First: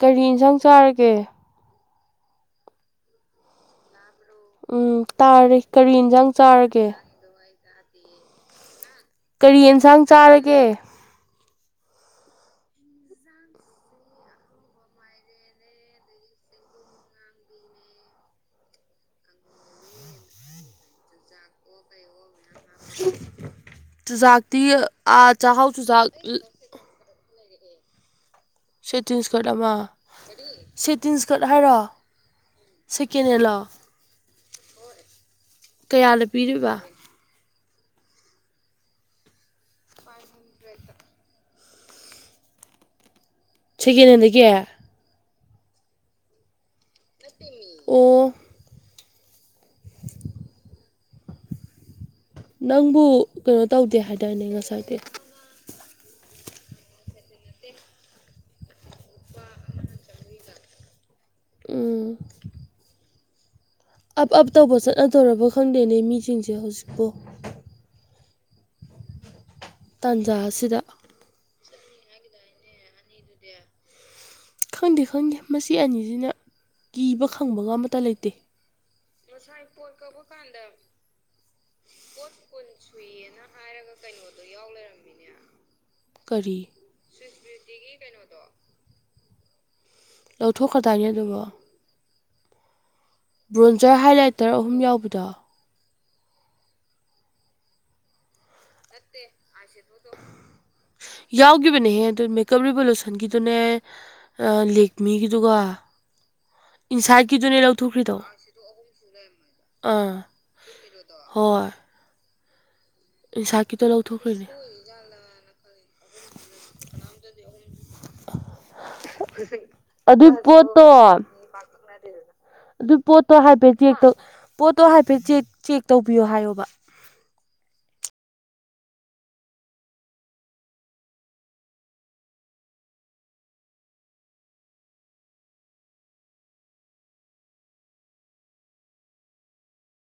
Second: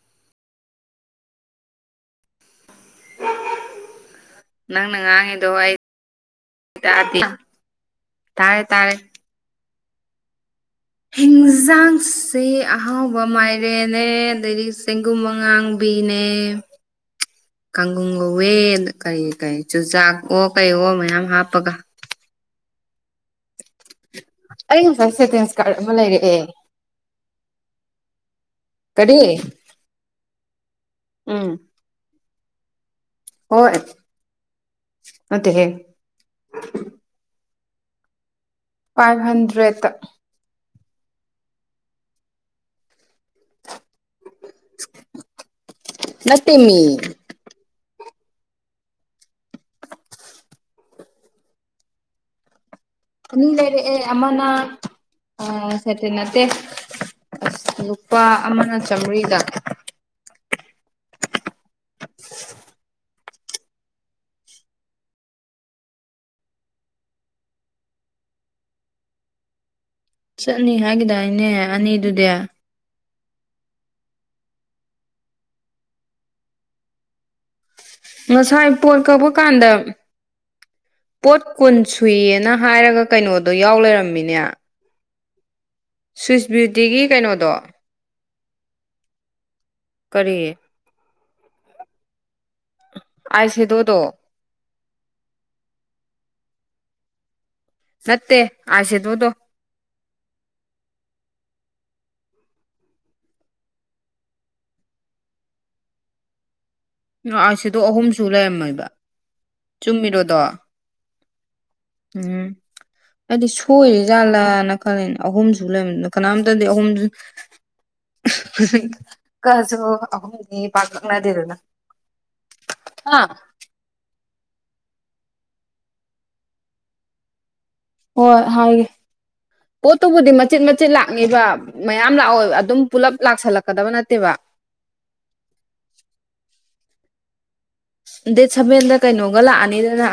ꯀꯔꯤ ꯏꯟꯁꯥꯡ ꯆꯥꯔꯒꯦ [inaudible] ꯅꯪꯅ ꯎꯝ ꯉꯥꯡꯉꯤꯗꯣ ꯇꯥꯔꯦ ꯑꯩ ꯀꯔꯤ ꯌꯦꯟꯁꯥꯡ ꯆꯥꯔꯒꯦ ꯇꯥꯗꯦ ꯇꯥꯔꯦ ꯇꯥꯔꯦ ꯀꯔꯤ ꯌꯦꯟꯁꯥꯡ ꯆꯥꯔꯒꯦ ꯍꯤꯟꯖꯥꯡꯁꯦ ꯑꯍꯥꯎꯕ ꯃꯥꯏꯔꯦꯅꯦ ꯑꯗꯗꯤ ꯆꯦꯡꯒꯨꯝ ꯑꯉꯥꯡꯕꯤ ꯄꯅꯦ [inaudible] ꯀꯥꯡꯒꯨꯝ ꯀꯧꯋꯦ ꯀꯔꯤ ꯀꯔꯤ ꯆꯨꯖꯥꯛ ꯑꯣ ꯀꯩ ꯑꯣ ꯃꯌꯥꯝ ꯍꯥꯞꯄꯒ [inaudible] ꯑꯩ ꯉꯁꯥꯏ ꯆꯖꯖꯥꯛꯇ ꯁꯦꯇꯤꯟꯁ ꯆꯥꯕ ꯀꯥꯔꯠ ꯑꯃ ꯆꯨꯖꯥꯛ ꯂꯩꯔꯛꯑꯦ ꯀꯔꯤ ꯁꯦꯇꯤꯟꯁꯀꯠ ꯑꯃ ꯁꯦꯇꯤꯟꯁꯀꯠ ꯍꯥꯏꯔꯣ ꯁꯤꯀꯤꯅꯦꯂꯣ ꯍꯣꯏ [inaudible] ꯀꯌꯥꯅ ꯄꯤꯔꯤꯕ ꯐꯥꯏꯚ ꯍꯟꯗ꯭ꯔꯦꯠꯇ [inaudible] ꯁꯦꯀꯦꯟ ꯍꯦꯟꯗ ꯀꯌꯥ ꯅꯠꯇꯦ ꯃꯤ ꯑꯣ ꯅꯪꯕꯨ ꯀꯩꯅꯣ ꯂꯩꯔꯦ ꯇꯧꯗꯦ ꯑꯦ ꯍꯥꯏꯗꯥꯏꯅꯦ ꯑꯃꯃꯅꯥ ꯉꯁꯥꯏꯗꯤ ꯑ ꯁꯇ ꯅꯠꯇꯦ ꯑꯁ ꯂꯨꯄꯥ ꯑꯃꯅ ꯆꯥꯃꯔꯤꯗ ꯎꯝ ꯑꯞ ꯑꯞ ꯇꯧꯕ ꯆꯠꯅꯗꯧꯔꯕ ꯈꯪꯗꯦꯅꯦ ꯃꯤꯁꯤꯡꯁꯦ ꯍꯧꯖꯤꯛꯄꯨ ꯇꯥꯟꯖꯥ ꯆꯠꯅꯤ ꯑꯁꯤꯗ ꯍꯥꯏꯒꯗꯥ ꯑꯩꯅꯦ ꯑꯅꯤꯗꯨꯗꯤ ꯈꯪꯗꯦ ꯈꯪꯗꯦ ꯃꯁꯤ ꯑꯅꯤꯁꯤꯅ ꯀꯤꯕ ꯈꯪꯕꯒ ꯂꯩꯇꯦ ꯉꯁꯥꯏ ꯄꯣꯠ ꯀꯛꯄ ꯀꯥꯟꯗ ꯄꯣꯠ ꯀꯨꯟ ꯁꯨꯏꯌꯦꯦꯅ ꯍꯥꯏꯔꯒ ꯀꯩꯅꯣꯗꯣ ꯌꯥꯎ ꯂꯩꯔꯝꯃꯤꯅꯦ ꯁ꯭ꯋꯤꯁ ꯀꯔꯤ ꯕ꯭ꯌꯨꯇꯤꯒꯤ ꯀꯩꯅꯣꯗꯣ ꯀꯔꯤ ꯂꯧꯊꯣꯛꯈ꯭ꯔꯗꯥꯏꯅꯦ ꯑꯗꯨꯕꯣ ꯑꯥꯏ ꯕ꯭ꯔꯣꯟꯖꯔ ꯁꯦꯗꯣꯗꯣ ꯍꯥꯏꯂꯥꯏꯇꯔ ꯑꯍꯨꯝ ꯌꯥꯎꯕꯗꯣ ꯃꯠꯇꯦ ꯅꯦ ꯑꯁꯣ [unintelligible] ꯌꯥꯎꯕꯅꯦꯍꯦ ꯑꯗꯨ ꯃꯦꯀꯞ ꯔꯤꯚꯣꯂꯨꯁꯟꯒꯤꯗꯨꯅꯦ ꯂꯦꯛꯦꯛꯃꯤꯒꯤꯗꯨꯒ ꯑꯥꯏ ꯏꯟꯁꯥꯏꯠꯀꯤꯗꯨꯅꯦ ꯁꯦꯗꯣ ꯑꯍꯨꯝ ꯂꯧꯊꯣꯛꯈ꯭ꯔꯤꯗꯧ ꯁꯨ ꯂꯩꯔꯝꯃꯦꯕ ꯑꯥ ꯆꯨꯝꯃꯤꯔꯣꯗꯣ ꯍꯣꯏ ꯎꯝ ꯍꯥꯏꯗꯤ ꯏꯟꯁꯥꯏꯠꯀꯤꯗꯣ ꯂꯧꯊꯣꯛꯈ꯭ꯔꯤꯅꯦ ꯁꯣꯏꯔꯤꯖꯥꯂꯥꯅ ꯈꯜꯂꯦꯅꯦ ꯑꯍꯨꯝꯁꯨ ꯂꯩꯕꯅꯤ ꯀꯅꯥꯝꯇꯗꯤ ꯑꯍꯨꯝꯁꯨ ꯀꯁꯨ ꯑꯗꯨꯏ ꯑꯍꯨꯝꯗꯤ ꯄꯥꯛꯇꯛꯅꯗꯦꯗꯅ ꯑꯗꯨ ꯄꯣꯠꯇꯣ ꯍꯥꯏꯐꯦꯗꯤ ꯍꯦꯛꯇ ꯄꯣꯠꯇꯣ ꯍꯥꯏꯐꯦꯠ ꯆꯦꯛ ꯇꯧꯕꯤꯌꯣ ꯍꯥꯏꯌꯣꯕ ꯍꯣꯏ ꯍꯥꯏꯒꯦ- ꯄꯣꯠꯇꯨꯕꯨꯗꯤ ꯃꯆꯤꯟꯠ ꯃꯆꯤꯠ ꯂꯥꯛꯅꯤꯕ ꯃꯌꯥꯝ ꯂꯥꯛꯑꯣ ꯑꯗꯨꯝ ꯄꯨꯜꯂꯞ ꯂꯥꯛꯁꯜꯂꯛꯀꯗꯕ ꯅꯠꯇꯦꯕ [inaudible] ꯗꯥꯇꯦ ꯁꯥꯕꯦꯟꯗ ꯀꯩꯅꯣꯒꯥ ꯂꯥꯛꯑꯅꯤꯗꯅ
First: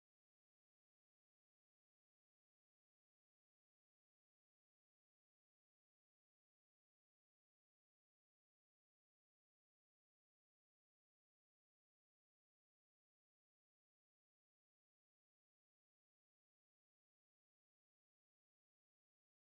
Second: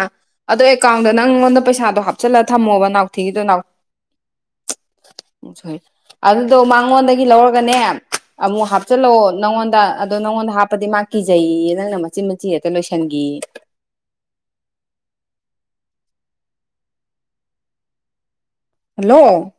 ꯑꯗꯣ ꯑꯦꯀꯥꯎꯟꯗ ꯅꯪꯉꯣꯟꯗ ꯄꯩꯁꯥꯗꯣ ꯍꯥꯞꯆꯤꯜꯂ ꯊꯝꯃꯣꯕ ꯅꯥꯎꯊꯤꯒꯤꯗꯣ ꯍ [unintelligible] ꯎ ꯁꯣꯏ ꯑꯗꯨꯗꯣ ꯃꯉꯣꯟꯗꯒꯤ ꯂꯧꯔꯒꯅꯦ ꯑꯃꯨꯛ ꯍꯥꯞꯆꯤꯜꯂꯛꯑꯣ ꯅꯪꯉꯣꯟꯗ ꯑꯗꯣ ꯅꯪꯉꯣꯟꯗ ꯍꯥꯞꯄꯗꯤ ꯃꯥ ꯀꯤꯖꯩꯌꯦ ꯅꯪꯅ ꯃꯆꯤꯟ ꯃꯆꯦ ꯂꯣꯏꯁꯤꯟꯈꯤ ꯍꯜꯂꯣ